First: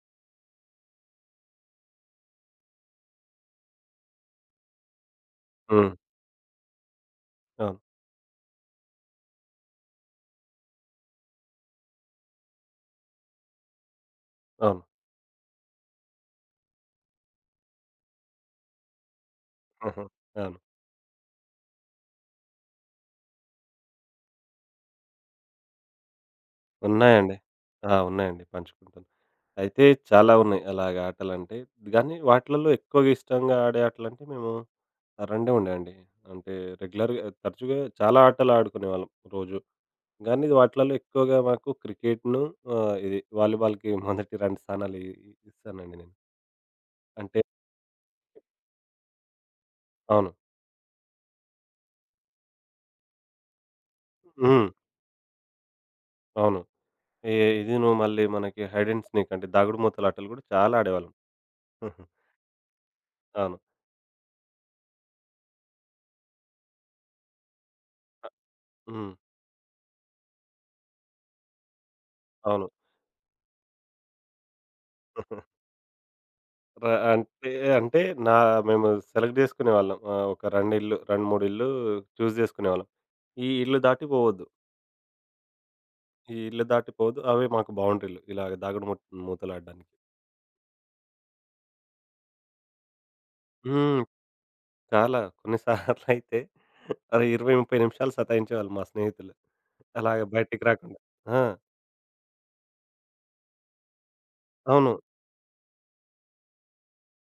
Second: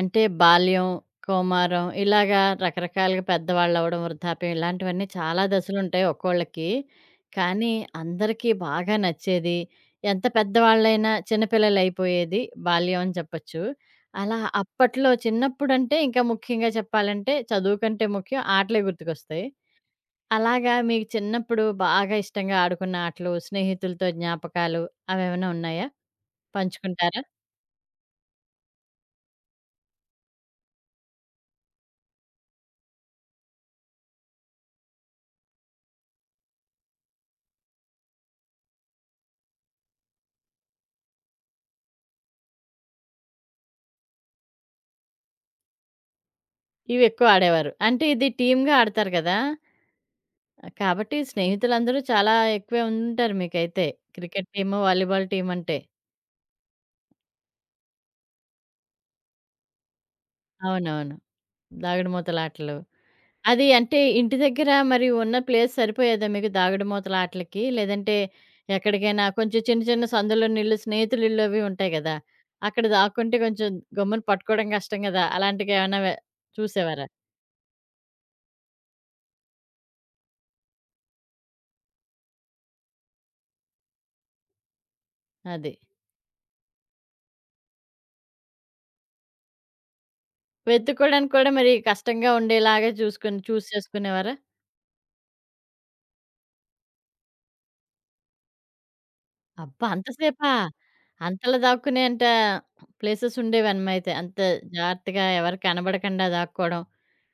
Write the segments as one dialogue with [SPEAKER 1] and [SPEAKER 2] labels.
[SPEAKER 1] అంటే బాల్యం, కౌమారం ఇలాగా రకరకాలుగా పెద్దవాళ్ళవ్వడం, వృద్ధాప్యం ఇలాంటివన్నీ చాలా
[SPEAKER 2] హ్మ్.
[SPEAKER 1] దశలుంటాయి ఒక్కోళ్ళకి. కానీ
[SPEAKER 2] అవును.
[SPEAKER 1] అందరికీ బాగా నచ్చేది, ఎంత పెద్దవాళ్ళైనా చిన్నపిల్లలయిపోయేది బాల్యం అని చెప్పొచ్చు. అలా
[SPEAKER 2] అవును.
[SPEAKER 1] అప్పట్లో చిన్నప్పుడంటే ఇంకా ముఖ్యంగా చెప్పాలంటే చదువు కంటే ముఖ్యం ఆటలే గుర్తుకొస్తాయి.
[SPEAKER 2] హుహు. అవును.
[SPEAKER 1] అలాగా మీకు చిన్నప్పుడు బాగా ఇష్టంగా ఆడుకున్న ఆటలు, స్నేహితులతో జ్ఞాపకాలు అవేమైనా ఉన్నాయా? పంచుకుంటారా?
[SPEAKER 2] ఉన్నాయండి. ఆ! ఉన్నాయండి, పంచుకుంటాను. అయితే చాలా ఉన్నాయి అలాగ ఆటలంటే. గానీ వాటిలలో ఎక్కువగా ఇష్టంగా ఆడే ఆటలంటే మేము ఆ 2 ఉండేయండి. అంటే రెగ్యులర్‌గా తరచుగా చాలా ఆటలు ఆడుకునేవాళ్ళం రోజు. గానీ వాటిలలో ఎక్కువగా మాకు క్రికెట్‌ను ఇది వాలీబాల్‌కి మొదటి 2 స్థానాలు ఇస్తానండి నేను.
[SPEAKER 1] ఇవెక్కువ
[SPEAKER 2] అంటే
[SPEAKER 1] ఆడేవారు. అంటే ఇది టీమ్‌గా ఆడతారు గదా!
[SPEAKER 2] అవును.
[SPEAKER 1] ఆ! కాబట్టి స్నేహితులందరూ చాలా ఎక్కువే ఉండుంటారు మీకైతే. క్రికెట్
[SPEAKER 2] హ్మ్.
[SPEAKER 1] టీము, వాలీబాల్ టీమ్ అంటే.
[SPEAKER 2] అవును. ఎ ఇదిను మళ్ళీ మనకి హైడ్ అండ్ స్నేక్ అంటే దాగుడుమూతల ఆటలు గూడా చాలా ఆడేవాళ్ళం.
[SPEAKER 1] అవునవును. దాగుడుమూతలాటలు.
[SPEAKER 2] అవును.
[SPEAKER 1] అది అంటే ఇంటి దగ్గర మరి ఉన్న ప్లేస్ సరిపోయేదా మీకు దాగుడుమూతలాటలకి? లేదంటే
[SPEAKER 2] హ్మ్.
[SPEAKER 1] ఎక్కడికైనా కొంచెం చిన్న చిన్న సందులోనిళ్ళు, స్నేహితులిళ్ళు అవి ఉంటాయి గదా!
[SPEAKER 2] అవును.
[SPEAKER 1] అక్కడ దాక్కుంటే కొంచెం గమ్మున పట్టుకోవడం కష్టం గదా! అలాంటికేమన్నా
[SPEAKER 2] ర
[SPEAKER 1] చూసేవారా?
[SPEAKER 2] అంటే, అంటే నా మేము సెలెక్ట్ చేసుకునేవాళ్ళం. ఒక 2 ఇల్లు 2, 3 ఇల్లు చూజ్ చేసుకునేవాళ్ళం. ఈ ఇల్లు దాటి పోవద్దు.
[SPEAKER 1] అది.
[SPEAKER 2] ఈ ఇల్లు దాటి పోవద్దు. అవే మాకు బౌండరీలు. ఇలాగ దాగుడు మూతలాడడానికి.
[SPEAKER 1] వెతుక్కోవడానికి కూడా మరి కష్టంగా ఉండేలాగా చూసుకొని
[SPEAKER 2] హ్మ్.
[SPEAKER 1] చేసుకునేవారా?
[SPEAKER 2] చాలా కొన్ని సార్లయితే అరే 20, 30 నిమిషాలు సతాయించేవాళ్ళు మా స్నేహితులు.
[SPEAKER 1] అబ్బా! అంత
[SPEAKER 2] అలాగ
[SPEAKER 1] సేపా?
[SPEAKER 2] బయటికి రాకుండా. ఆ!
[SPEAKER 1] అంతలా దాక్కునేంత ప్లేసెస్ ఉండేవన్నమయితే. అంత
[SPEAKER 2] అవును.
[SPEAKER 1] జాగ్రత్తగా ఎవరు కనబడకుండా దాక్కోడం.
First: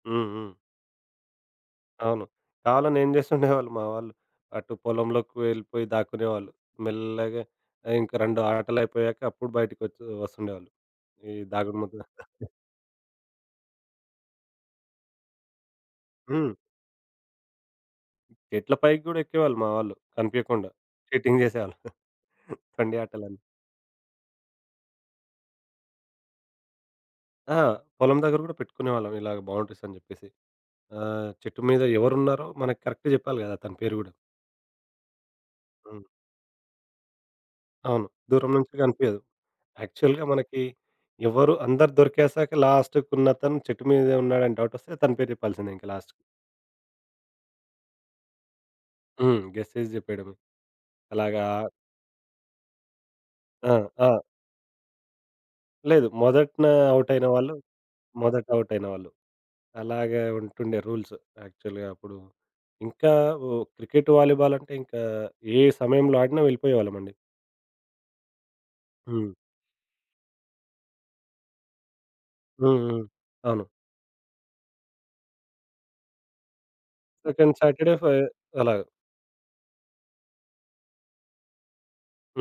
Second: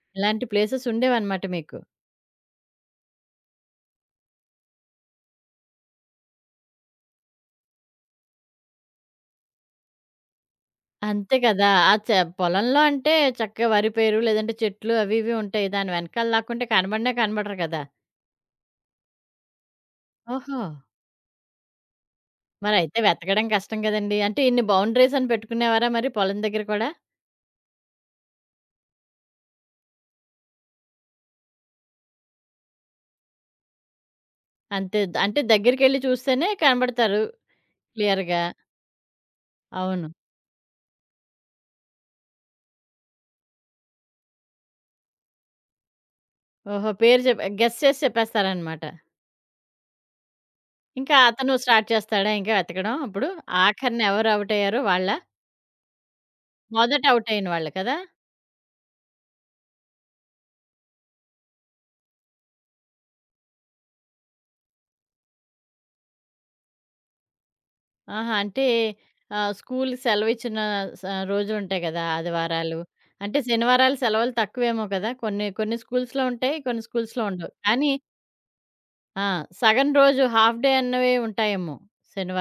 [SPEAKER 2] హ్మ్.
[SPEAKER 1] ఇలాంటి
[SPEAKER 2] హ్మ్.
[SPEAKER 1] ప్లేసెస్ ఉండేవన్నమాట మీకు.
[SPEAKER 2] అవును. కావాలని ఏం చేస్తుండేవాళ్ళు మా వాళ్ళు. అటు పొలంలోకి వెళ్ళిపోయి దాక్కునేవాళ్ళు. మెల్లగా ఇంక 2 ఆటలయిపోయాక అప్పుడు బయటికొచ్చి వస్తుండేవాళ్ళు. ఈ
[SPEAKER 1] అంతే కదా!
[SPEAKER 2] దాగుడు
[SPEAKER 1] ఆ
[SPEAKER 2] మూతల
[SPEAKER 1] చ పొలంలో అంటే చక్కగా వరి పైరు లేదంటే చెట్లు అవి ఇవి ఉంటాయి. దాని వెనకాల
[SPEAKER 2] హ్మ్.
[SPEAKER 1] లాక్కుంటే కనబడినా కనబడరు కదా!
[SPEAKER 2] చెట్ల పైకి గూడా ఎక్కేవాళ్ళు మా వాళ్ళు
[SPEAKER 1] ఓహో!
[SPEAKER 2] కనిపియకుండా. చీటింగ్ జేసేవాళ్ళు. తొండి
[SPEAKER 1] మరయితే
[SPEAKER 2] ఆటలని.
[SPEAKER 1] వెతకడం కష్టం కదండీ. అంటే ఇన్ని బౌండరీస్ అని పెట్టుకునేవారా మరి పొలం దగ్గర కూడా?
[SPEAKER 2] ఆ! పొలం దగ్గర గూడా పెట్టుకునేవాళ్ళం ఇలాగ బౌండరీస్ అని జెప్పేసి. చెట్టు మీద ఎవరున్నారో మనకి కరెక్ట్ జెప్పాలి గదా! అతని పేరు గూడా.
[SPEAKER 1] అంతే ద అంటే దగ్గరికెళ్లి
[SPEAKER 2] హ్మ్.
[SPEAKER 1] చూస్తేనే కనబడతారు
[SPEAKER 2] అవును.
[SPEAKER 1] క్లియర్‌గా.
[SPEAKER 2] దూరం నుంచి గనిపియదు.
[SPEAKER 1] అవును.
[SPEAKER 2] యాక్చువల్‌గా మనకి ఎవరు అందరు దొరికేసాక లాస్ట్‌కున్నతను చెట్టు మీద ఉన్నాడని డౌటొస్తే తన పేరు చెప్పాల్సిందే ఇంక లాస్ట్‌కి.
[SPEAKER 1] ఓహో! పేరు చెప్ప గెస్ చేసి చెప్పేస్తారనమాట.
[SPEAKER 2] హ్మ్. గెస్ చేసి జెప్పేయడమే.
[SPEAKER 1] ఇంకా
[SPEAKER 2] అలాగా
[SPEAKER 1] అతను స్టార్ట్ చేస్తాడా ఇంకా వెతకడం అప్పుడు?
[SPEAKER 2] ఆ!
[SPEAKER 1] ఆఖరిన
[SPEAKER 2] ఆ!
[SPEAKER 1] ఎవరు ఔట్ అయ్యారో వాళ్ళా?
[SPEAKER 2] లేదు. మొదటన
[SPEAKER 1] మొదట
[SPEAKER 2] ఔట్ అయిన
[SPEAKER 1] ఔట్ అయిన
[SPEAKER 2] వాళ్ళు
[SPEAKER 1] వాళ్ళు కదా!
[SPEAKER 2] మొదట ఔట్ అయిన వాళ్ళు. అలాగే ఉంటుండే రూల్స్ యాక్చువల్‌గా అప్పుడు. ఇంకా ఓ క్రికెట్, వాలీబాల్ అంటే ఇంకా ఏ సమయంలో ఆడినా వెళ్ళిపోయేవాళ్ళమండి.
[SPEAKER 1] ఆహా! అంటే
[SPEAKER 2] హ్మ్.
[SPEAKER 1] స్కూల్‌కి సెలవిచ్చిన స రోజులుంటాయి కదా!
[SPEAKER 2] హ్మ్.
[SPEAKER 1] ఆదివారాలు.
[SPEAKER 2] హ్మ్.
[SPEAKER 1] అంటే
[SPEAKER 2] అవును.
[SPEAKER 1] శనివారాలు సెలవులు తక్కువేమో కదా! కొన్ని కొన్ని స్కూల్స్‌లో ఉంటాయి. కొన్ని స్కూల్స్‌లో ఉండవు.
[SPEAKER 2] సెకండ్
[SPEAKER 1] కానీ
[SPEAKER 2] సాటర్‌డే ఫై అలాగ.
[SPEAKER 1] ఆ! సగం రోజు హాఫ్ డే అన్నవి ఉంటాయేమో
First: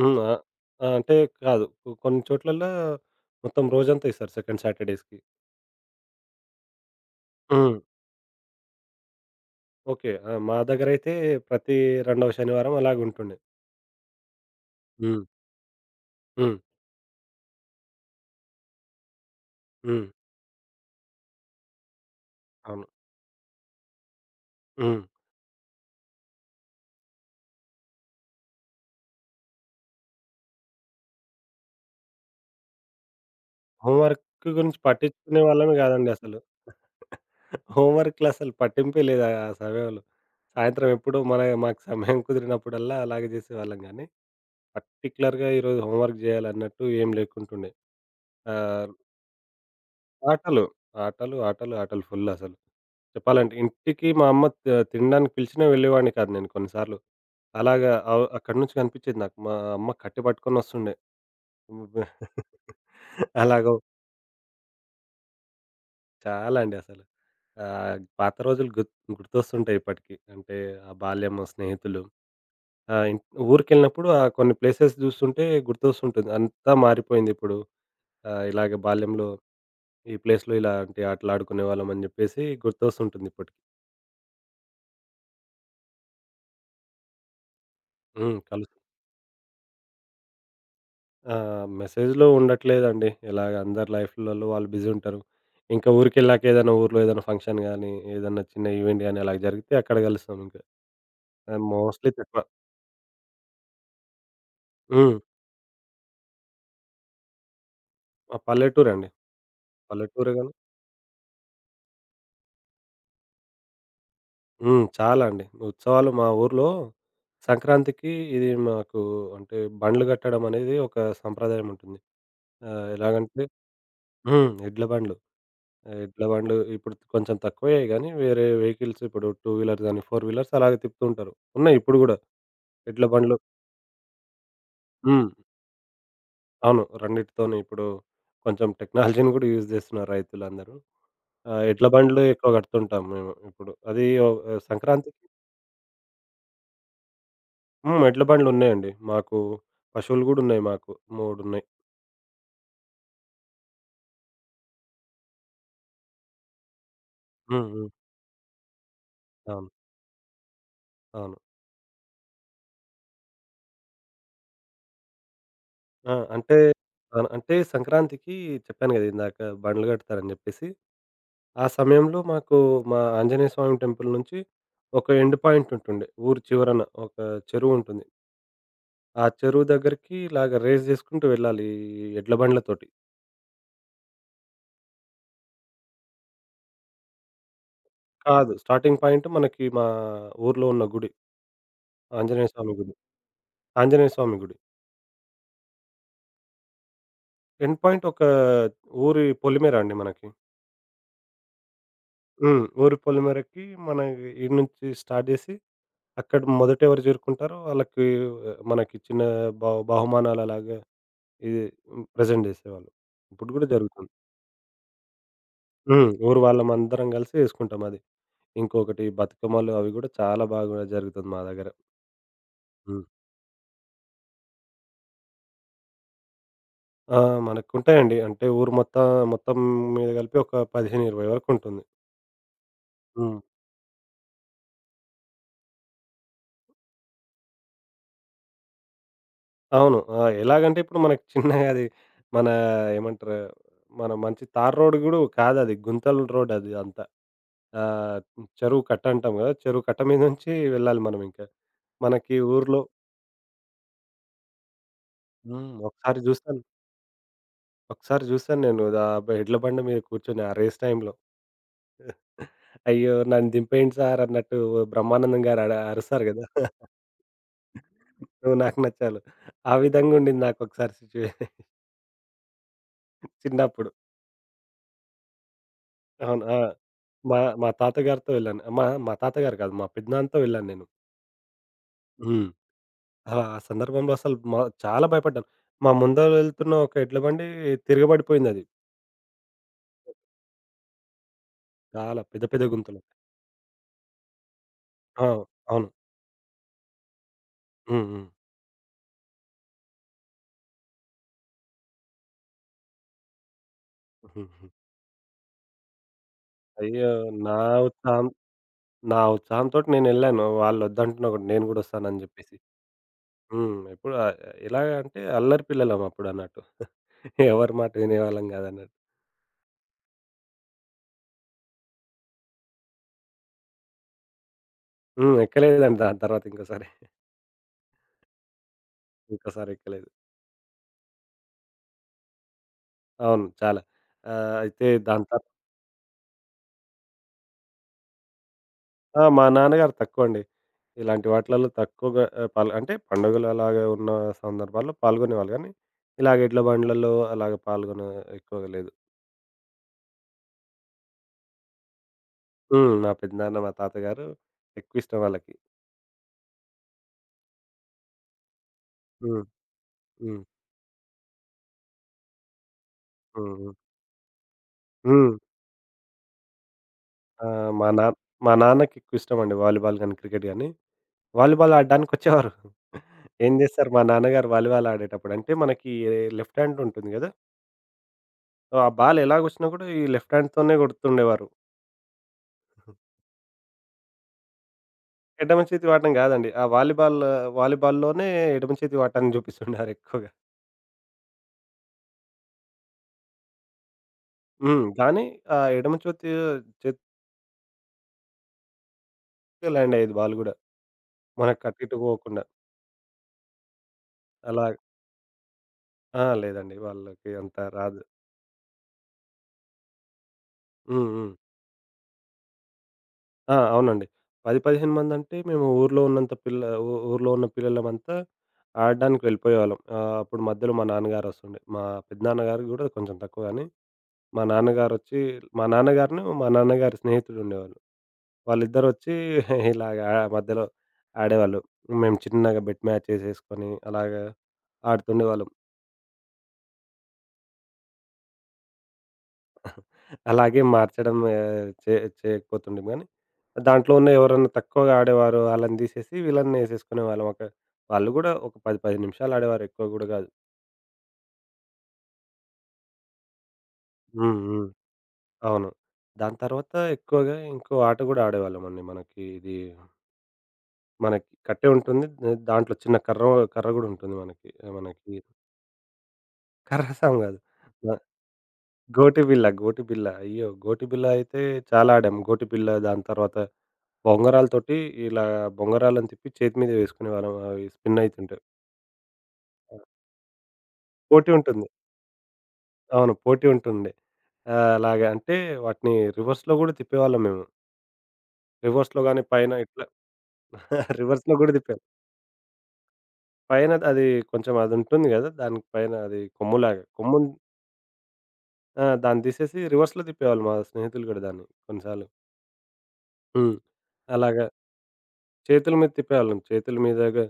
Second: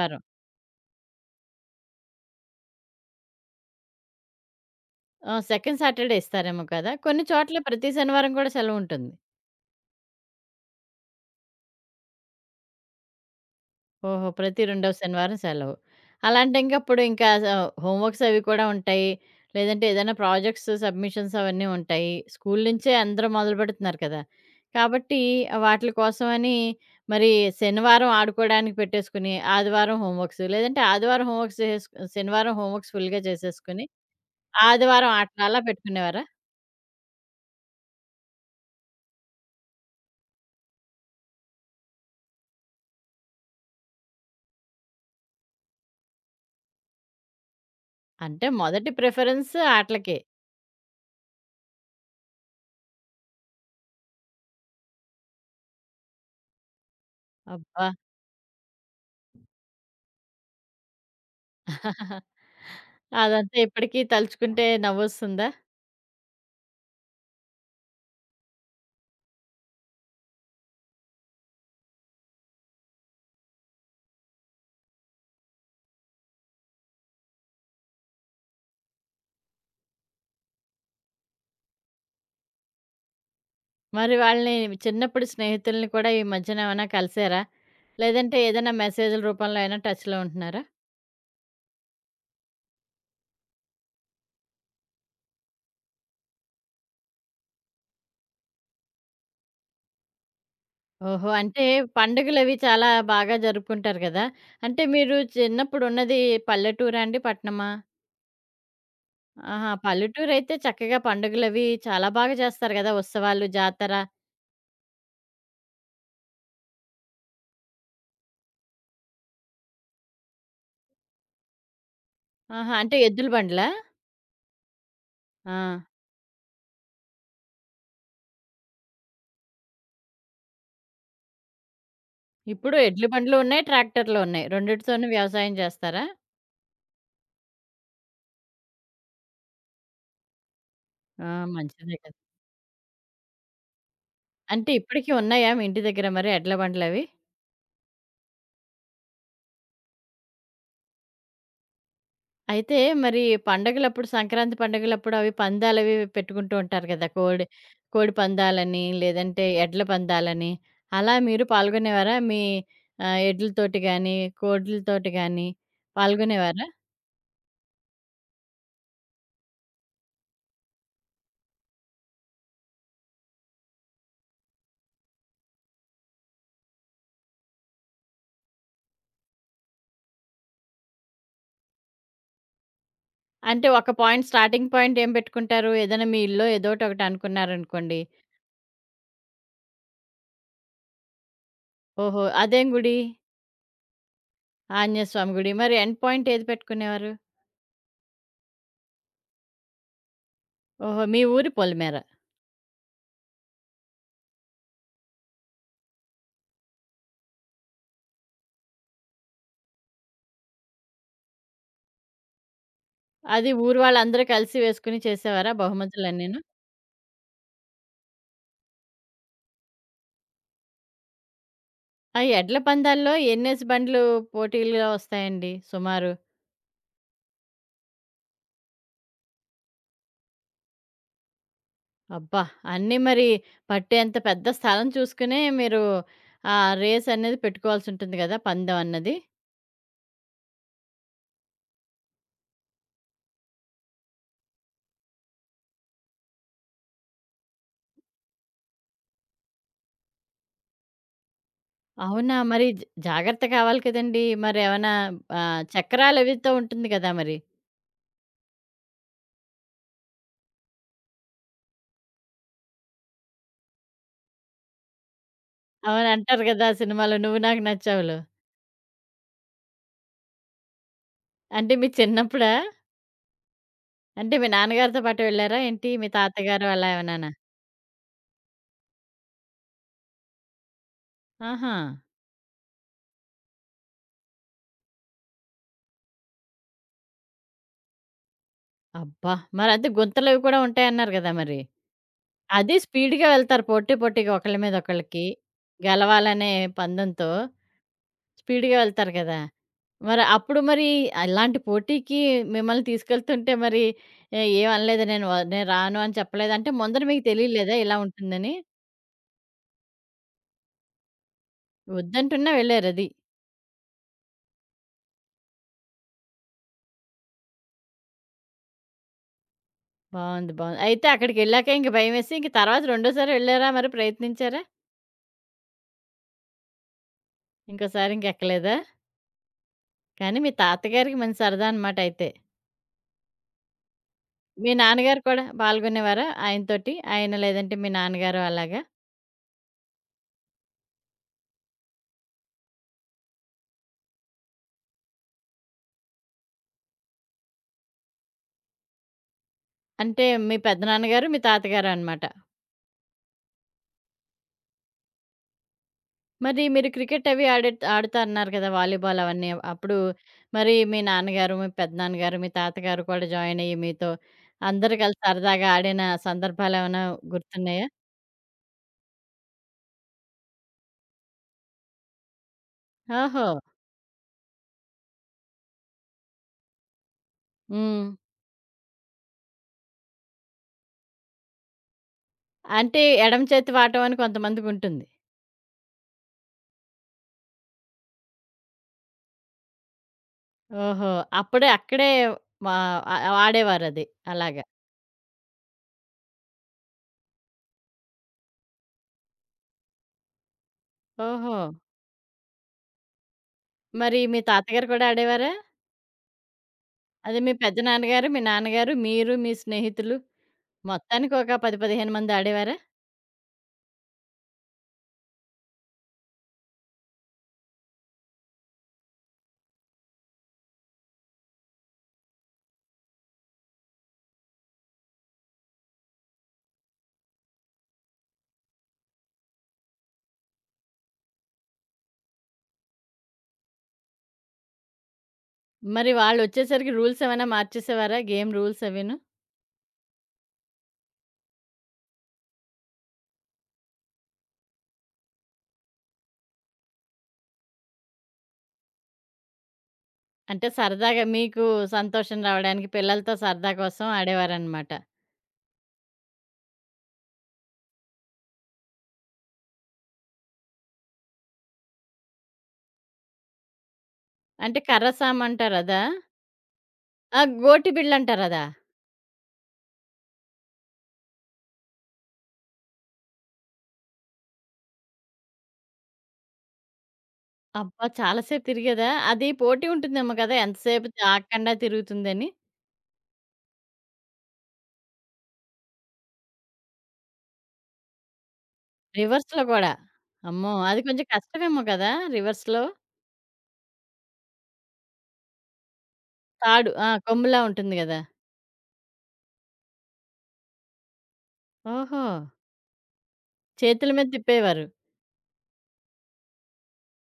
[SPEAKER 2] హ్మ్. అంటే కాదు. కొన్ని చోట్లల్లా మొత్తం రోజంతా ఇస్తారు సెకండ్ సాటర్‌డేస్‌కి.
[SPEAKER 1] ఆ! సెకండ్ సాటర్‌డే ఇస్తారేమో కదా! కొన్ని చోట్ల
[SPEAKER 2] హ్మ్.
[SPEAKER 1] ప్రతి శనివారం కూడా సెలవుంటుంది.
[SPEAKER 2] ఓకే. ఆ! మా దగ్గరైతే ప్రతి రెండవ శనివారం అలాగుంటుండే.
[SPEAKER 1] ఓహో! ప్రతి రెండవ
[SPEAKER 2] హ్మ్.
[SPEAKER 1] శనివారం సెలవు.
[SPEAKER 2] హ్మ్.
[SPEAKER 1] ఇంకప్పుడు ఇంకా స హోమ్ వర్క్స్ అవి కూడా ఉంటాయి. లేదంటే
[SPEAKER 2] హ్మ్.
[SPEAKER 1] ఏదైనా ప్రాజెక్ట్స్ సబ్మిషన్స్ అవన్నీ ఉంటాయి. స్కూలు
[SPEAKER 2] అవును.
[SPEAKER 1] నుంచే అందరూ మొదలుపెడుతున్నారు కదా!
[SPEAKER 2] హ్మ్.
[SPEAKER 1] కాబట్టి వాటిల కోసమని మరి శనివారం ఆడుకోవడానికి పెట్టేసుకొని, ఆదివారం హోమ్ వర్క్స్ లేదంటే ఆదివారం హోమ్ వర్క్స్ చేసేస్ శనివారం హోమ్ వర్క్స్ ఫుల్‌గా చేసేసుకొని,
[SPEAKER 2] హోంవర్క్ గురించి
[SPEAKER 1] ఆదివారం
[SPEAKER 2] పట్టించుకునే
[SPEAKER 1] ఆటలు అలా
[SPEAKER 2] వాళ్ళమే గాదండి
[SPEAKER 1] పెట్టుకునేవారా?
[SPEAKER 2] అసలు. హోంవర్క్‌లసలు పట్టింపే లేదు ఆ సమయంలో. సాయంత్రం ఎప్పుడో మన మాకు సమయం కుదిరినప్పుడల్లా అలాగే జేసేవాళ్ళం గానీ, పర్టిక్యులర్‌గా ఈరోజు హోంవర్క్ జేయాలన్నట్టు ఏం లేకుంటుండే.
[SPEAKER 1] అంటే మొదటి
[SPEAKER 2] ఆహ్,
[SPEAKER 1] ప్రిఫరెన్స్ ఆటలకే.
[SPEAKER 2] ఆటలు. ఆటలు, ఆటలు, ఆటలు ఫుల్ అసలు. చెప్పాలంటే ఇంటికి మా అమ్మ తినడానికి పిలిచినా వెళ్ళేవాడిని కాదు నేను కొన్ని సార్లు.
[SPEAKER 1] అబ్బా!
[SPEAKER 2] అలాగా అవ్ అక్కడి నుంచి కనిపిచ్చేది నాకు. మా అమ్మ కట్టె పట్టుకొనొస్తుండే.
[SPEAKER 1] అదంతా
[SPEAKER 2] అలాగో
[SPEAKER 1] ఇప్పటికి తలుచుకుంటే నవ్వొస్తుందా?
[SPEAKER 2] చాలా అండి అసలు. పాత రోజులు గుర్తొస్తుంటాయి ఇప్పటికి. అంటే ఆ బాల్యము, స్నేహితులు ఇన్ ఊరికెళ్ళినప్పుడు కొన్ని ప్లేసెస్ జూస్తుంటే గుర్తొస్తుంటుంది. అంతా మారిపోయింది ఇప్పుడు. ఇలాగ బాల్యంలో ఈ ప్లేస్‌లో ఇలాంటి ఆటలాడుకునేవాళ్ళం అని జెప్పేసి గుర్తొస్తుంటుంది ఇప్పటికి.
[SPEAKER 1] మరి వాళ్ళని చిన్నప్పుడు స్నేహితులని కూడా ఈ మధ్యన ఏమైనా కలిసారా?
[SPEAKER 2] హ్మ్.
[SPEAKER 1] లేదంటే ఏదైనా
[SPEAKER 2] కలుస్
[SPEAKER 1] మెసేజ్‌ల రూపంలో అయినా టచ్‌లో ఉంటున్నారా?
[SPEAKER 2] ఆ! మెసేజ్‌లో ఉండట్లేదండి. ఇలాగ అందరి లైఫ్‌లలో వాళ్ళు బిజీ ఉంటారు. ఇంకా ఊరికెళ్ళాక ఏదైనా ఊర్లో ఏదైనా ఫంక్షన్ గాని, ఏదన్నా చిన్న ఈవెంట్ గాని అలాగ జరిగితే అక్కడ కలుస్తాం ఇంక.
[SPEAKER 1] ఓహో! అంటే
[SPEAKER 2] మోస్ట్‌లీ తక్కువ.
[SPEAKER 1] పండుగలవి చాలా బాగా జరుపుకుంటారు కదా! అంటే మీరు
[SPEAKER 2] హ్మ్.
[SPEAKER 1] చిన్నప్పుడు ఉన్నది పల్లెటూరా అండి? పట్టణమా?
[SPEAKER 2] ఆ! పల్లెటూరండి.
[SPEAKER 1] ఆహా!
[SPEAKER 2] పల్లెటూరే గాని
[SPEAKER 1] పల్లెటూరైతే చక్కగా పండుగలవి చాలా బాగా చేస్తారు కదా! ఉత్సవాలు, జాతర.
[SPEAKER 2] హ్మ్. చాలా అండి. ఉత్సవాలు మా ఊర్లో సంక్రాంతికి ఇది మాకు అంటే బండ్లు కట్టడం అనేది ఒక సంప్రదాయం ఉంటుంది.
[SPEAKER 1] ఆహా! అంటే ఎద్దుల
[SPEAKER 2] ఎలాగంటే
[SPEAKER 1] బండ్లా?
[SPEAKER 2] హ్మ్. ఎడ్ల బండ్లు.
[SPEAKER 1] ఆ!
[SPEAKER 2] ఎడ్ల బండ్లు ఇప్పుడు కొంచెం తక్కువే గానీ, వేరే వెహికల్స్ ఇప్పుడు టూ వీలర్స్ గానీ, ఫోర్ వీలర్స్ అలాగే తిప్పుతూ ఉంటారు. ఉన్నాయి ఇప్పుడు గూడా
[SPEAKER 1] ఇప్పుడు
[SPEAKER 2] ఎడ్ల
[SPEAKER 1] ఎడ్ల బండ్లు
[SPEAKER 2] బండ్లు.
[SPEAKER 1] ఉన్నాయి, ట్రాక్టర్లు ఉన్నాయి. రెండిటితోనూ
[SPEAKER 2] హ్మ్.
[SPEAKER 1] వ్యవసాయం చేస్తారా?
[SPEAKER 2] అవును. రెండిటితోనే ఇప్పుడు కొంచెం టెక్నాలజీని గూడా యూజ్ జేస్తున్నారు రైతులందరూ.
[SPEAKER 1] ఆ!
[SPEAKER 2] ఆ! ఎడ్ల
[SPEAKER 1] మంచిదే కదా!
[SPEAKER 2] బండ్లు ఎక్కువ గడుతుంటాం మేము ఇప్పుడు. అది ఓ
[SPEAKER 1] అంటే ఇప్పటికి
[SPEAKER 2] సంక్రాంతికి
[SPEAKER 1] ఉన్నాయా మీ ఇంటి దగ్గర మరి ఎడ్ల బండ్లవి?
[SPEAKER 2] హ్మ్. ఎడ్ల బండ్లున్నాయండి. మాకు పశువులు గూడున్నాయి మాకు. 3 ఉన్నాయి.
[SPEAKER 1] అయితే మరి పండగలప్పుడు సంక్రాంతి పండగలప్పుడు అవి పందాలవి పెట్టుకుంటూ ఉంటారు కదా! కోడి
[SPEAKER 2] హ్మ్. హ్మ్.
[SPEAKER 1] కోడి పందాలని, లేదంటే
[SPEAKER 2] అవును.
[SPEAKER 1] ఎడ్ల పందాలని. అలా
[SPEAKER 2] అవును.
[SPEAKER 1] మీరు పాల్గొనేవారా? మీ ఎడ్లతోటి గానీ, కోడ్లతోటి గానీ
[SPEAKER 2] ఆ! అంటే,
[SPEAKER 1] పాల్గొనేవారా?
[SPEAKER 2] అన్ అంటే సంక్రాంతికి చెప్పాను గదా! ఇందాక బండ్లు గడతారని జెప్పేసి ఆ సమయంలో మాకు మా ఆంజనేయ స్వామి టెంపుల్ నుంచి ఒక ఎండ్ పాయింట్ ఉంటుండే. ఊరు చివరన ఒక చెరువుంటుంది. ఆ చెరువు దగ్గరికి ఇలాగ రేస్ జేసుకుంటూ వెళ్ళాలి ఈ ఎడ్ల బండ్లతోటి.
[SPEAKER 1] అంటే ఒక పాయింట్ స్టార్టింగ్ పాయింట్ ఏం పెట్టుకుంటారు? ఏదైనా మీ ఇల్లో ఏదోటొకటి అనుకున్నారనుకోండి.
[SPEAKER 2] కాదు. స్టార్టింగ్ పాయింట్ మనకి మా ఊర్లో ఉన్న గుడి.
[SPEAKER 1] ఓహో!
[SPEAKER 2] ఆంజనేయ
[SPEAKER 1] అదేం
[SPEAKER 2] స్వామి గుడి.
[SPEAKER 1] గుడి?
[SPEAKER 2] ఆంజనేయ స్వామి గుడి.
[SPEAKER 1] ఆంజనేయస్వామి గుడి. మరి ఎండ్ పాయింట్ ఏది పెట్టుకునేవారు?
[SPEAKER 2] ఎండ్ పాయింట్ ఒక ఊరి పొలిమేర అండి మనకి.
[SPEAKER 1] ఓహో! మీ ఊరి పొలిమేర.
[SPEAKER 2] హ్మ్. ఊరి పొలిమేరకి మన ఈడ నుంచి స్టార్ట్ జేసి అక్కడ మొదట ఎవరు చేరుకుంటారో వాళ్ళకి ఆ, మనకి చిన్న బహుమానాలలాగా ఇది హ్మ్. ప్రెజెంట్ జేసేవాళ్ళు.
[SPEAKER 1] అది
[SPEAKER 2] ఇప్పుడు గూడా
[SPEAKER 1] ఊరు
[SPEAKER 2] జరుగుతుంది.
[SPEAKER 1] వాళ్ళందరూ కలిసి వేసుకుని చేసేవారా
[SPEAKER 2] హ్మ్.
[SPEAKER 1] బహుమతులన్నీను?
[SPEAKER 2] ఊరు వాళ్ళమందరం గలిసి చేసుకుంటాం అది. ఇంకొకటి బతుకమ్మలు అవి గూడా చాలా బాగా జరుగుతుంది మా దగ్గర.
[SPEAKER 1] ఆ ఎడ్ల
[SPEAKER 2] హ్మ్.
[SPEAKER 1] పందాల్లో ఎన్నేసి బండ్లు పోటీలుగా వస్తాయండి సుమారు?
[SPEAKER 2] ఆ! మనకుంటాయండి. అంటే ఊరు మొత్తం మొత్తం మీద కలిపి ఒక 15, 20 వరకుంటుంది.
[SPEAKER 1] అబ్బా! అన్నీ మరి
[SPEAKER 2] హ్మ్.
[SPEAKER 1] పట్టేంత పెద్ద స్థలం చూసుకునే మీరు ఆ రేస్ అనేది పెట్టుకోవాల్సుంటుంది గదా! పందెం అన్నది.
[SPEAKER 2] అవును. ఆ! ఎలాగంటే ఇప్పుడు మనకి చిన్నగా అది మన ఏమంటారు? మన మంచి తారు రోడ్ గూడా కాదది. గుంతల రోడ్ అది అంతా. ఆహ్, చెరువు కట్ట అంటాం గదా! చెరువు కట్ట మీద నుంచి వెళ్ళాలి మనమింకా.
[SPEAKER 1] అవునా?
[SPEAKER 2] మనకి
[SPEAKER 1] మరి
[SPEAKER 2] ఊర్లో
[SPEAKER 1] జాగ్రత్త కావాలి కదండీ! మరేమన్నా ఆహ్,
[SPEAKER 2] హ్మ్. ఒకసారి
[SPEAKER 1] చక్రాలవితో
[SPEAKER 2] జూస్తాను
[SPEAKER 1] ఉంటుంది గదా మరి.
[SPEAKER 2] ఒకసారి చూసాను నేను. దా బ ఎడ్ల బండి మీద కూర్చొని ఆ రేస్ టైమ్‌లో. అయ్యో! నన్ను దింపేయండి సార్ అన్నట్టు బ్రహ్మానందం గారు అడ
[SPEAKER 1] అవును.
[SPEAKER 2] అరుస్తారు
[SPEAKER 1] అంటారు
[SPEAKER 2] గదా!
[SPEAKER 1] గదా సినిమాలో 'నువ్వు నాకు నచ్చావులో'.
[SPEAKER 2] నువ్వు నాకు నచ్చాలి. ఆ విధంగా ఉండింది నాకొకసారి సిట్యుయేషన్
[SPEAKER 1] అంటే మీ చిన్నప్పుడా?
[SPEAKER 2] చిన్నప్పుడు.
[SPEAKER 1] అంటే మీ నాన్నగారితో పాటు వెళ్లారా ఏంటి? మీ
[SPEAKER 2] అవును. ఆ!
[SPEAKER 1] తాతగారు అలా ఏమన్నానా?
[SPEAKER 2] మా మా తాతగారితో వెళ్ళాను. మా మా తాతగారు కాదు. మా పెదనాన్నతో వెళ్ళాను నేను.
[SPEAKER 1] ఆహా!
[SPEAKER 2] హ్మ్. ఆ సందర్భంలో అసలు మ చాలా భయపడ్డాను. మా ముందర వెళ్తున్న ఒక ఎడ్ల బండి తిరగబడిపోయిందది.
[SPEAKER 1] అబ్బా! మరైతే గుంతలవి కూడా ఉంటాయన్నారు గదా మరి?
[SPEAKER 2] చాలా పెద్ద పెద్ద
[SPEAKER 1] అది
[SPEAKER 2] గుంతలో.
[SPEAKER 1] స్పీడ్‌గా వెళ్తారు పోటీ పోటీగా ఒకళ్ళ మీద ఒకళ్ళకి.
[SPEAKER 2] ఆ! అవును.
[SPEAKER 1] గెలవాలనే పందెంతో
[SPEAKER 2] హ్మ్.
[SPEAKER 1] స్పీడ్‌గా వెళ్తారు కదా! మరి అప్పుడు మరి అలాంటి పోటీకి మిమ్మల్ని తీసుకెళ్తుంటే మరి ఆహ్, ఏం
[SPEAKER 2] హ్మ్.
[SPEAKER 1] అనలేదా? నేను రాను అని చెప్పలేదా? అంటే ముందర
[SPEAKER 2] అయ్యో!
[SPEAKER 1] మీకు
[SPEAKER 2] నా
[SPEAKER 1] తెలియలేదా ఇలా
[SPEAKER 2] ఉత్సాహం
[SPEAKER 1] ఉంటుందని?
[SPEAKER 2] నా ఉత్సాహంతోటి నేనెళ్ళాను. వాళ్ళొద్దంటున్నా గూడా నేను గూడా ఒస్తానని
[SPEAKER 1] వద్దంటున్నా
[SPEAKER 2] జెప్పేసి.
[SPEAKER 1] వెళ్లారది.
[SPEAKER 2] హ్మ్. ఎప్పుడు ఎలాగ అంటే అల్లరి పిల్లలం అప్పుడన్నట్టు. ఎవరి మాట వినేవాళ్ళం గాదన్నట్టు.
[SPEAKER 1] బావుంది. బావుంది. అయితే అక్కడికెళ్ళాక ఇంక భయమేసి ఇంక తర్వాత రెండోసారి వెళ్లారా? మరి ప్రయత్నించారా?
[SPEAKER 2] హ్మ్. ఎక్కలేదండి దాని తర్వాత ఇంకోసారి.
[SPEAKER 1] ఇంకోసారి ఇంకెక్కలేదా?
[SPEAKER 2] ఇంకోసారి ఎక్కలేదు.
[SPEAKER 1] కానీ మీ తాతగారికి మంచి సరదా అన్నమాట అయితే.
[SPEAKER 2] అవును. చాలా.
[SPEAKER 1] మీ
[SPEAKER 2] అయితే
[SPEAKER 1] నాన్నగారు
[SPEAKER 2] దాని
[SPEAKER 1] కూడా పాల్గొనేవారా ఆయనతోటి? ఆయన లేదంటే మీ నాన్నగారు అలాగా?
[SPEAKER 2] తర్వాత మా నాన్నగారు తక్కువండి. ఇలాంటి వాటిలలో తక్కువగా పాల్ అంటే పండుగలు అలాగా ఉన్న సందర్భాల్లో పాల్గొనేవాళ్ళు గానీ, ఇలాగ ఎడ్ల బండ్లలో అలాగ పాల్గొన ఎక్కువగా లేదు.
[SPEAKER 1] అంటే మీ పెద్దనాన్నగారు, మీ తాతగారు అనమాట.
[SPEAKER 2] హ్మ్. మా పెద్దనాన్న, మా తాతగారు ఎక్కువిష్టం వాళ్ళకి.
[SPEAKER 1] మరి మీరు క్రికెట్ అవి ఆడుతా అన్నారు కదా! వాలీబాల్
[SPEAKER 2] హ్మ్.
[SPEAKER 1] అవన్నీ. అప్పుడు
[SPEAKER 2] హ్మ్.
[SPEAKER 1] మరి మీ నాన్నగారు, మీ పెద్దనాన్నగారు, మీ తాతగారు కూడా
[SPEAKER 2] హ్మ్.
[SPEAKER 1] జాయిన్
[SPEAKER 2] హ్మ్.
[SPEAKER 1] అయ్యి మీతో అందరూ కలిసి
[SPEAKER 2] హ్మ్.
[SPEAKER 1] సరదాగా ఆడిన సందర్భాలేమైనా
[SPEAKER 2] ఆ!
[SPEAKER 1] గుర్తున్నాయా?
[SPEAKER 2] మా నాన్న మా నాన్నకి ఎక్కువ ఇష్టమండి వాలీబాల్ గాని, క్రికెట్ గాని. వాలీబాల్ ఆడడానికొచ్చేవారు.
[SPEAKER 1] ఓహో!
[SPEAKER 2] ఏం జేస్తారు మా నాన్నగారు వాలీబాల్ ఆడేటప్పుడు అంటే మనకి లెఫ్ట్ హ్యాండ్ ఉంటుంది గదా!
[SPEAKER 1] హ్మ్.
[SPEAKER 2] ఆ బాల్ ఎలాగొచ్చినా గూడా ఈ లెఫ్ట్ హ్యాండ్‌తోనే గొడుతుండేవారు.
[SPEAKER 1] అంటే ఎడమ చేతి వాటం అని కొంతమందికుంటుంది.
[SPEAKER 2] ఎడమ చేతి వాడడం గాదండి. ఆ వాలీబాల్ వాలీబాల్‌లోనే ఎడమ చేతి వాడటాన్ని జూపిస్తుండారు ఎక్కువగా.
[SPEAKER 1] ఓహో! అప్పుడే అక్కడే మా ఆహ్, ఆడేవారది. అలాగా.
[SPEAKER 2] హ్మ్. కానీ ఆ ఎడమ చేతి చేతికే ల్యాండ్ అయ్యేది బాల్ గూడా.
[SPEAKER 1] ఓహో!
[SPEAKER 2] మనకు అటు ఇటు పోకుండా
[SPEAKER 1] మరి మీ
[SPEAKER 2] అలా
[SPEAKER 1] తాతగారు కూడా ఆడేవారా?
[SPEAKER 2] ఆ! లేదండి. వాళ్ళకి
[SPEAKER 1] అదే మీ
[SPEAKER 2] అంత
[SPEAKER 1] పెద్ద
[SPEAKER 2] రాదు.
[SPEAKER 1] నాన్నగారు, మీ నాన్నగారు, మీరు, మీ స్నేహితులు
[SPEAKER 2] హ్మ్. హ్మ్.
[SPEAKER 1] మొత్తానికి ఒక 10, 15 మంది ఆడేవారా?
[SPEAKER 2] ఆ! అవునండి. 10, 15 మందంటే మేము ఊర్లో ఉన్నంత పిల్ల ఊ ఊర్లో ఉన్న పిల్లలమంతా ఆడడానికి వెళ్ళిపోయేవాళ్ళం. అప్పుడు మధ్యలో మా నాన్నగారొస్తుండే. మా పెద్దనాన్నగారు గూడా కొంచెం తక్కువ గానీ, మా నాన్నగారొచ్చి మా నాన్నగారును, మా నాన్నగారి స్నేహితుడుండేవాళ్ళు. వాళ్ళిద్దరొచ్చి ఇలాగ మధ్యలో ఆడేవాళ్ళు. మేము చిన్నగా బెట్ మ్యాచెసేసుకొని అలాగా ఆడుతుండేవాళ్ళం.
[SPEAKER 1] మరి వాళ్ళొచ్చేసరికి రూల్స్ ఏమైనా మార్చేసేవారా? Game rules అవిను?
[SPEAKER 2] అలాగే మార్చడం చే చేయకపోతుండేము గానీ, దాంట్లో ఉన్న ఎవరన్నా తక్కువగా ఆడేవారు ఆళ్ళని తీసేసి వీళ్ళని ఏసేసుకునేవాళ్ళం. ఒక వాళ్ళు గూడా ఒక 10, 15 నిమిషాలు ఆడేవారు. ఎక్కువ గూడా గాదు.
[SPEAKER 1] అంటే సరదాగా మీకు సంతోషం రావడానికి పిల్లలతో సరదా కోసం
[SPEAKER 2] హ్మ్. హ్మ్.
[SPEAKER 1] ఆడేవారనమాట.
[SPEAKER 2] అవును. దాని తర్వాత ఎక్కువగా ఇంకో ఆట గూడా ఆడేవాళ్ళమండి. మనకి ఇది మనకి కట్టే ఉంటుంది. దా దాంట్లో చిన్న కర్ర కర్ర గూడా ఉంటుంది మనకి. ఆ,
[SPEAKER 1] అంటే
[SPEAKER 2] మనకి
[SPEAKER 1] కర్రసామ అంటారదా?
[SPEAKER 2] కర్ర సాము గాదు.
[SPEAKER 1] ఆ! గోటి
[SPEAKER 2] మ
[SPEAKER 1] బిళ్ళంటారదా?
[SPEAKER 2] గోటిబిల్ల, గోటిబిల్ల. అయ్యో! గోటిబిల్ల అయితే చాలా ఆడాం. గోటిబిల్ల దాని తర్వాత బొంగరాలతోటి ఇలా బొంగరాలను తిప్పి చేతి మీద వేసుకునేవాళ్ళం. అవి స్పిన్
[SPEAKER 1] అబ్బా!
[SPEAKER 2] అయితుంటే.
[SPEAKER 1] చాలా సేపు తిరిగేదా? అది పోటీ ఉంటుందేమో కదా! ఎంతసేపు
[SPEAKER 2] పోటీ ఉంటుంది.
[SPEAKER 1] ఆగకుండా తిరుగుతుందని.
[SPEAKER 2] అవును. పోటీ ఉంటుండే. అలాగా అంటే వాటిని రివర్స్‌లో గూడా తిప్పేవాళ్ళం మేము. రివర్స్‌లో గాని పైన
[SPEAKER 1] రివర్స్‌లో
[SPEAKER 2] ఇట్లా
[SPEAKER 1] గూడా. అమ్మో! అది కొంచెం
[SPEAKER 2] రివర్స్‌లో గూడా తిప్పాం.
[SPEAKER 1] కష్టమేమో కదా! రివర్స్‌లో
[SPEAKER 2] పైన అది కొంచెం అది ఉంటుంది గదా! దానికి పైన అది కొమ్ములాగా.
[SPEAKER 1] తాడు. ఆ!
[SPEAKER 2] కొమ్మున్
[SPEAKER 1] కొమ్ములా ఉంటుంది గదా!
[SPEAKER 2] ఆ! దాన్ని తీసేసి రివర్స్‌లో తిప్పేవాళ్ళు మా స్నేహితులు గూడా దాన్ని కొన్ని సార్లు.
[SPEAKER 1] ఓహో!
[SPEAKER 2] హ్మ్.
[SPEAKER 1] చేతుల మీద
[SPEAKER 2] అలాగా
[SPEAKER 1] తిప్పేవారు.
[SPEAKER 2] చేతుల మీద తిప్పేవాళ్ళం. చేతుల మీదగా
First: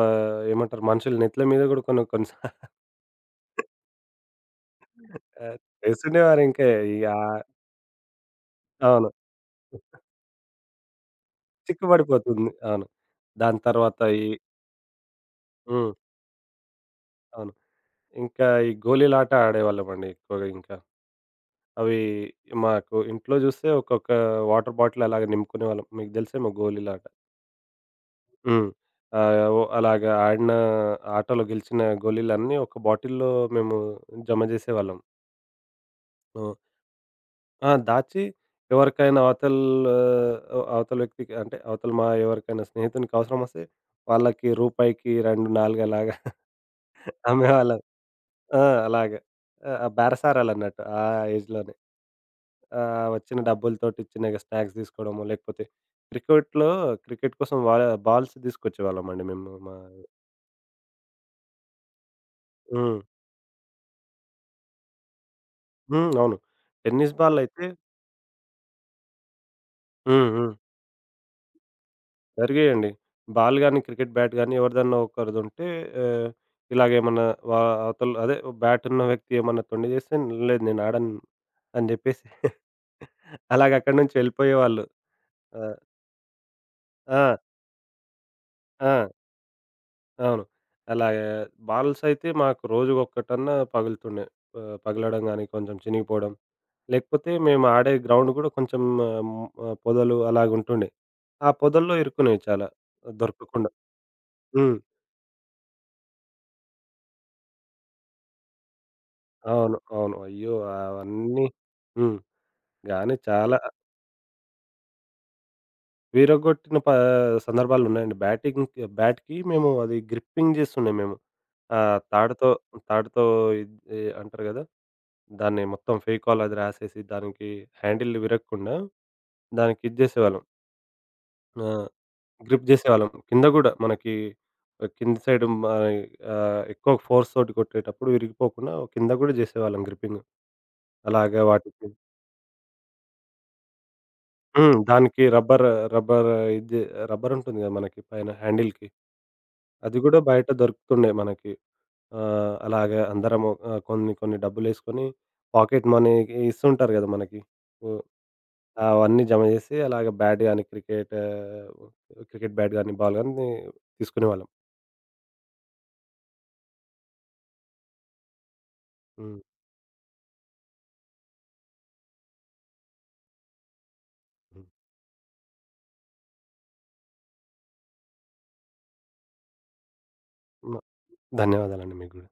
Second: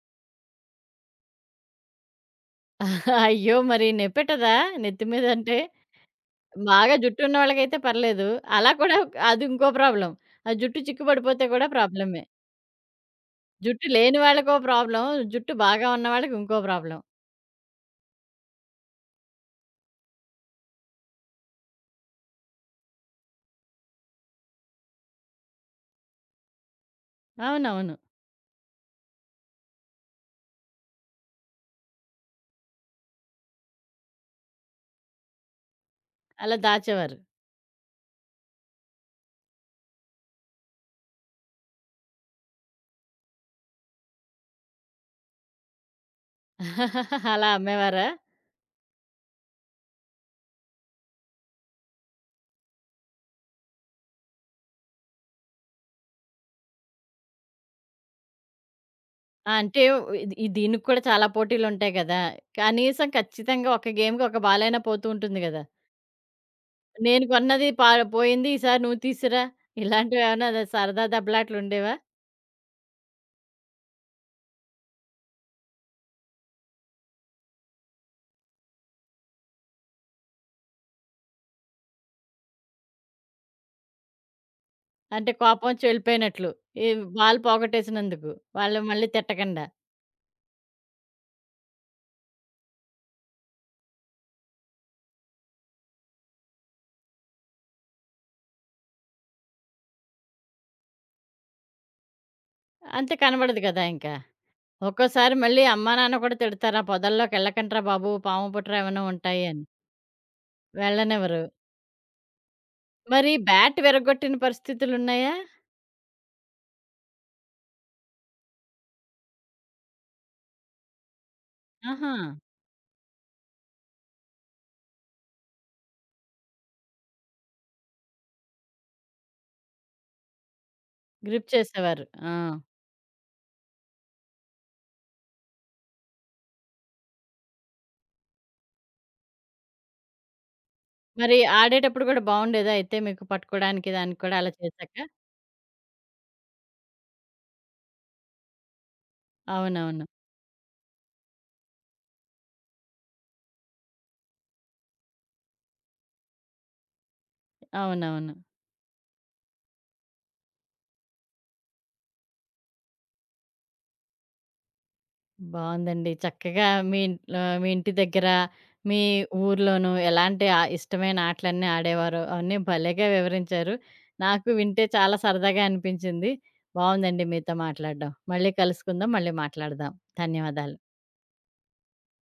[SPEAKER 2] ఏమంటారు మనుషుల నెత్తుల మీద గూడా కొన్ని కొన్ని సా
[SPEAKER 1] అయ్యో! మరి నెప్పెట్టదా? నెత్తి మీద
[SPEAKER 2] ఆ!
[SPEAKER 1] అంటే
[SPEAKER 2] చేస్తుండేవారింకా
[SPEAKER 1] బాగా
[SPEAKER 2] ఈ
[SPEAKER 1] జుట్టున్న వాళ్ళకైతే పర్లేదు. అలా కూడా
[SPEAKER 2] అవును.
[SPEAKER 1] అది ఇంకో ప్రాబ్లమ్. ఆ జుట్టు చిక్కు పడిపోతే కూడా
[SPEAKER 2] చిక్కు
[SPEAKER 1] ప్రాబ్లమే.
[SPEAKER 2] పడిపోతుంది. అవును. దాని
[SPEAKER 1] జుట్టు
[SPEAKER 2] తర్వాత
[SPEAKER 1] లేని
[SPEAKER 2] ఈ
[SPEAKER 1] వాళ్ళకో ప్రాబ్లమ్. జుట్టు బాగా
[SPEAKER 2] హ్మ్.
[SPEAKER 1] ఉన్న వాళ్ళకి ఇంకో ప్రాబ్లమ్.
[SPEAKER 2] అవును. ఇంకా ఈ గోళీలాట ఆడేవాళ్ళమండి ఎక్కువగా ఇంకా. అవి మాకు ఇంట్లో జూస్తే ఒక్కొక్క వాటర్ బాటిల్ అలాగ నింపుకునేవాళ్ళం. మీకు తెలిసేమో గోళీలాట.
[SPEAKER 1] అవునవును.
[SPEAKER 2] హ్మ్. ఓ అలాగా ఆడిన ఆటలో గెలిచిన గోళీలన్నీ ఒక బాటిల్‌లో మేము జమ జేసేవాళ్ళం. ఆ!
[SPEAKER 1] అలా దాచేవారు.
[SPEAKER 2] ఆ! దాచి ఎవరికైనా అవతల అవతల వ్యక్తికి అంటే అవతల మా ఎవరికైనా స్నేహితునికి అవసరమొస్తే వాళ్ళకి రూపాయికి 2, 4 అలాగా
[SPEAKER 1] అలా
[SPEAKER 2] అమ్మేవాళ్ళం.
[SPEAKER 1] అమ్మేవారా?
[SPEAKER 2] ఆ! అలాగే. ఆ! బేరసారాలన్నట్టు ఆ ఏజ్‌లోనే. వచ్చిన డబ్బులతోటి చిన్నగా స్నాక్స్ తీసుకోవడము, లేకపోతే క్రికెట్‌లో క్రికెట్ కోసం వా బాల్స్ తీసుకొచ్చేవాళ్ళమండి మేము.
[SPEAKER 1] ఆ!
[SPEAKER 2] మా
[SPEAKER 1] అంటే ఇది ఈ దీనికి కూడా చాలా పోటీలుంటాయి గదా!
[SPEAKER 2] హ్మ్.
[SPEAKER 1] కనీసం ఖచ్చితంగా ఒక గేమ్‌కి ఒక బాలైనా పోతూ ఉంటుంది గదా!
[SPEAKER 2] హ్మ్. అవును. టెన్నిస్
[SPEAKER 1] నేను
[SPEAKER 2] బాల్ అయితే
[SPEAKER 1] కొన్నది పా పోయింది ఈసారి నువ్వు తీసురా
[SPEAKER 2] హ్మ్. హ్మ్.
[SPEAKER 1] ఇలాంటివేమన్నా సరదా దెబ్బలాటలుండేవా?
[SPEAKER 2] జరిగాయండి. బాల్ గాని, క్రికెట్ బ్యాట్ గాని ఎవరిదన్నా ఒకరిదుంటే ఆహ్, ఇలాగేమన్నా వా అవతల అదే బ్యాటున్న వ్యక్తి ఏమన్నా తొండి చేస్తే "లేదు నేనాడను" అని జెప్పేసి అలాగక్కడి నుంచి వెళ్ళిపోయేవాళ్ళు.
[SPEAKER 1] అంటే
[SPEAKER 2] ఆహ్,
[SPEAKER 1] కోపమొచ్చి వెళ్ళిపోయినట్లు. ఈ
[SPEAKER 2] ఆ!
[SPEAKER 1] వాళ్ళు పోగొట్టేసినందుకు. వాళ్ళు మళ్ళీ
[SPEAKER 2] ఆ!
[SPEAKER 1] తిట్టకండా.
[SPEAKER 2] అవును. అలాగే బాల్స్ అయితే మాకు రోజుకొక్కటన్నా పగులుతుండే. పగలడం గాని, కొంచెం చినిగిపోవడం. లేకపోతే మేము ఆడే గ్రౌండ్ గూడా కొంచెం పొదలు అలాగుంటుండే. ఆ పొదల్లో ఇరుక్కునేవి చాలా
[SPEAKER 1] అంతే కనబడదు
[SPEAKER 2] దొరకకుండా.
[SPEAKER 1] కదా ఇంకా.
[SPEAKER 2] హ్మ్.
[SPEAKER 1] ఒక్కోసారి మళ్ళీ అమ్మా, నాన్న కూడా తిడతారు. "ఆ పొదల్లోకెళ్ళకండ్రా బాబు. పాము పుట్ర ఏమైనా ఉంటాయి" అని.
[SPEAKER 2] అవును. అవును. అయ్యో!
[SPEAKER 1] వెళ్ళనివ్వరు.
[SPEAKER 2] అవన్నీ హ్మ్. గానీ
[SPEAKER 1] మరి
[SPEAKER 2] చాలా
[SPEAKER 1] బ్యాట్ విరగ్గొట్టిన పరిస్థితులున్నాయా?
[SPEAKER 2] విరగ్గొట్టిన ప సందర్భాలున్నాయండి. బ్యాటింగ్‌కి బ్యాట్‌కి మేము అది గ్రిప్పింగ్ జేస్తుండే మేము.
[SPEAKER 1] ఆహా!
[SPEAKER 2] తాడుతో తాడుతో ఇద్ ఎ అంటారు గదా! దాన్ని మొత్తం ఫెవికాల్ అది రాసేసి దానికి హ్యాండిల్ విరగకుండా దానికి ఇది జేసేవాళ్ళం.
[SPEAKER 1] గ్రిప్
[SPEAKER 2] ఆ!
[SPEAKER 1] చేసేవారు. ఆ!
[SPEAKER 2] గ్రిప్ జేసేవాళ్ళం. కింద గూడా మనకి కింద సైడ్ మనయి ఎక్కువ ఫోర్స్ తోటి కొట్టేటప్పుడు విరిగిపోకుండా కింద గూడా జేసేవాళ్ళం గ్రిప్పింగ్.
[SPEAKER 1] మరి
[SPEAKER 2] అలాగా వాటికి
[SPEAKER 1] ఆడేటప్పుడు కూడా బావుండేదా అయితే మీకు పట్టుకోడానికి దానికి కూడా అలా
[SPEAKER 2] హ్మ్.
[SPEAKER 1] చేశాక?
[SPEAKER 2] దానికి రబ్బర్ ఇది రబ్బరుంటుంది గదా! మనకి పైన హ్యాండిల్‌కి. అది
[SPEAKER 1] అవునవును.
[SPEAKER 2] గూడా బయట దొరుకుతుండే మనకి. అలాగే అందరము కొన్ని కొన్ని డబ్బులేసుకొని పాకెట్ మనీకి ఇస్తుంటారు గదా! మనకి. హ్మ్.
[SPEAKER 1] అవునవును.
[SPEAKER 2] అవన్నీ జమ జేసి అలాగే బ్యాట్ గాని, క్రికెట్ క్రికెట్ బ్యాట్ గాని, బాల్ గాని తీసుకునేవాళ్ళం.
[SPEAKER 1] బావుందండి. చక్కగా మీ ఇంట్లో మీ ఇంటి దగ్గర, మీ
[SPEAKER 2] హ్మ్.
[SPEAKER 1] ఊర్లోనూ ఎలాంటి ఆ ఇష్టమైన ఆటలన్నీ ఆడేవారో అవన్నీ భలేగా వివరించారు. నాకు
[SPEAKER 2] హ్మ్.
[SPEAKER 1] వింటే చాలా సరదాగా అనిపించింది. బావుందండి మీతో మాట్లాడడం. మళ్ళీ కలుసుకుందాం. మళ్ళీ మాట్లాడదాం.
[SPEAKER 2] మ
[SPEAKER 1] ధన్యవాదాలు.
[SPEAKER 2] ధన్యవాదాలండి మీకు గూడా.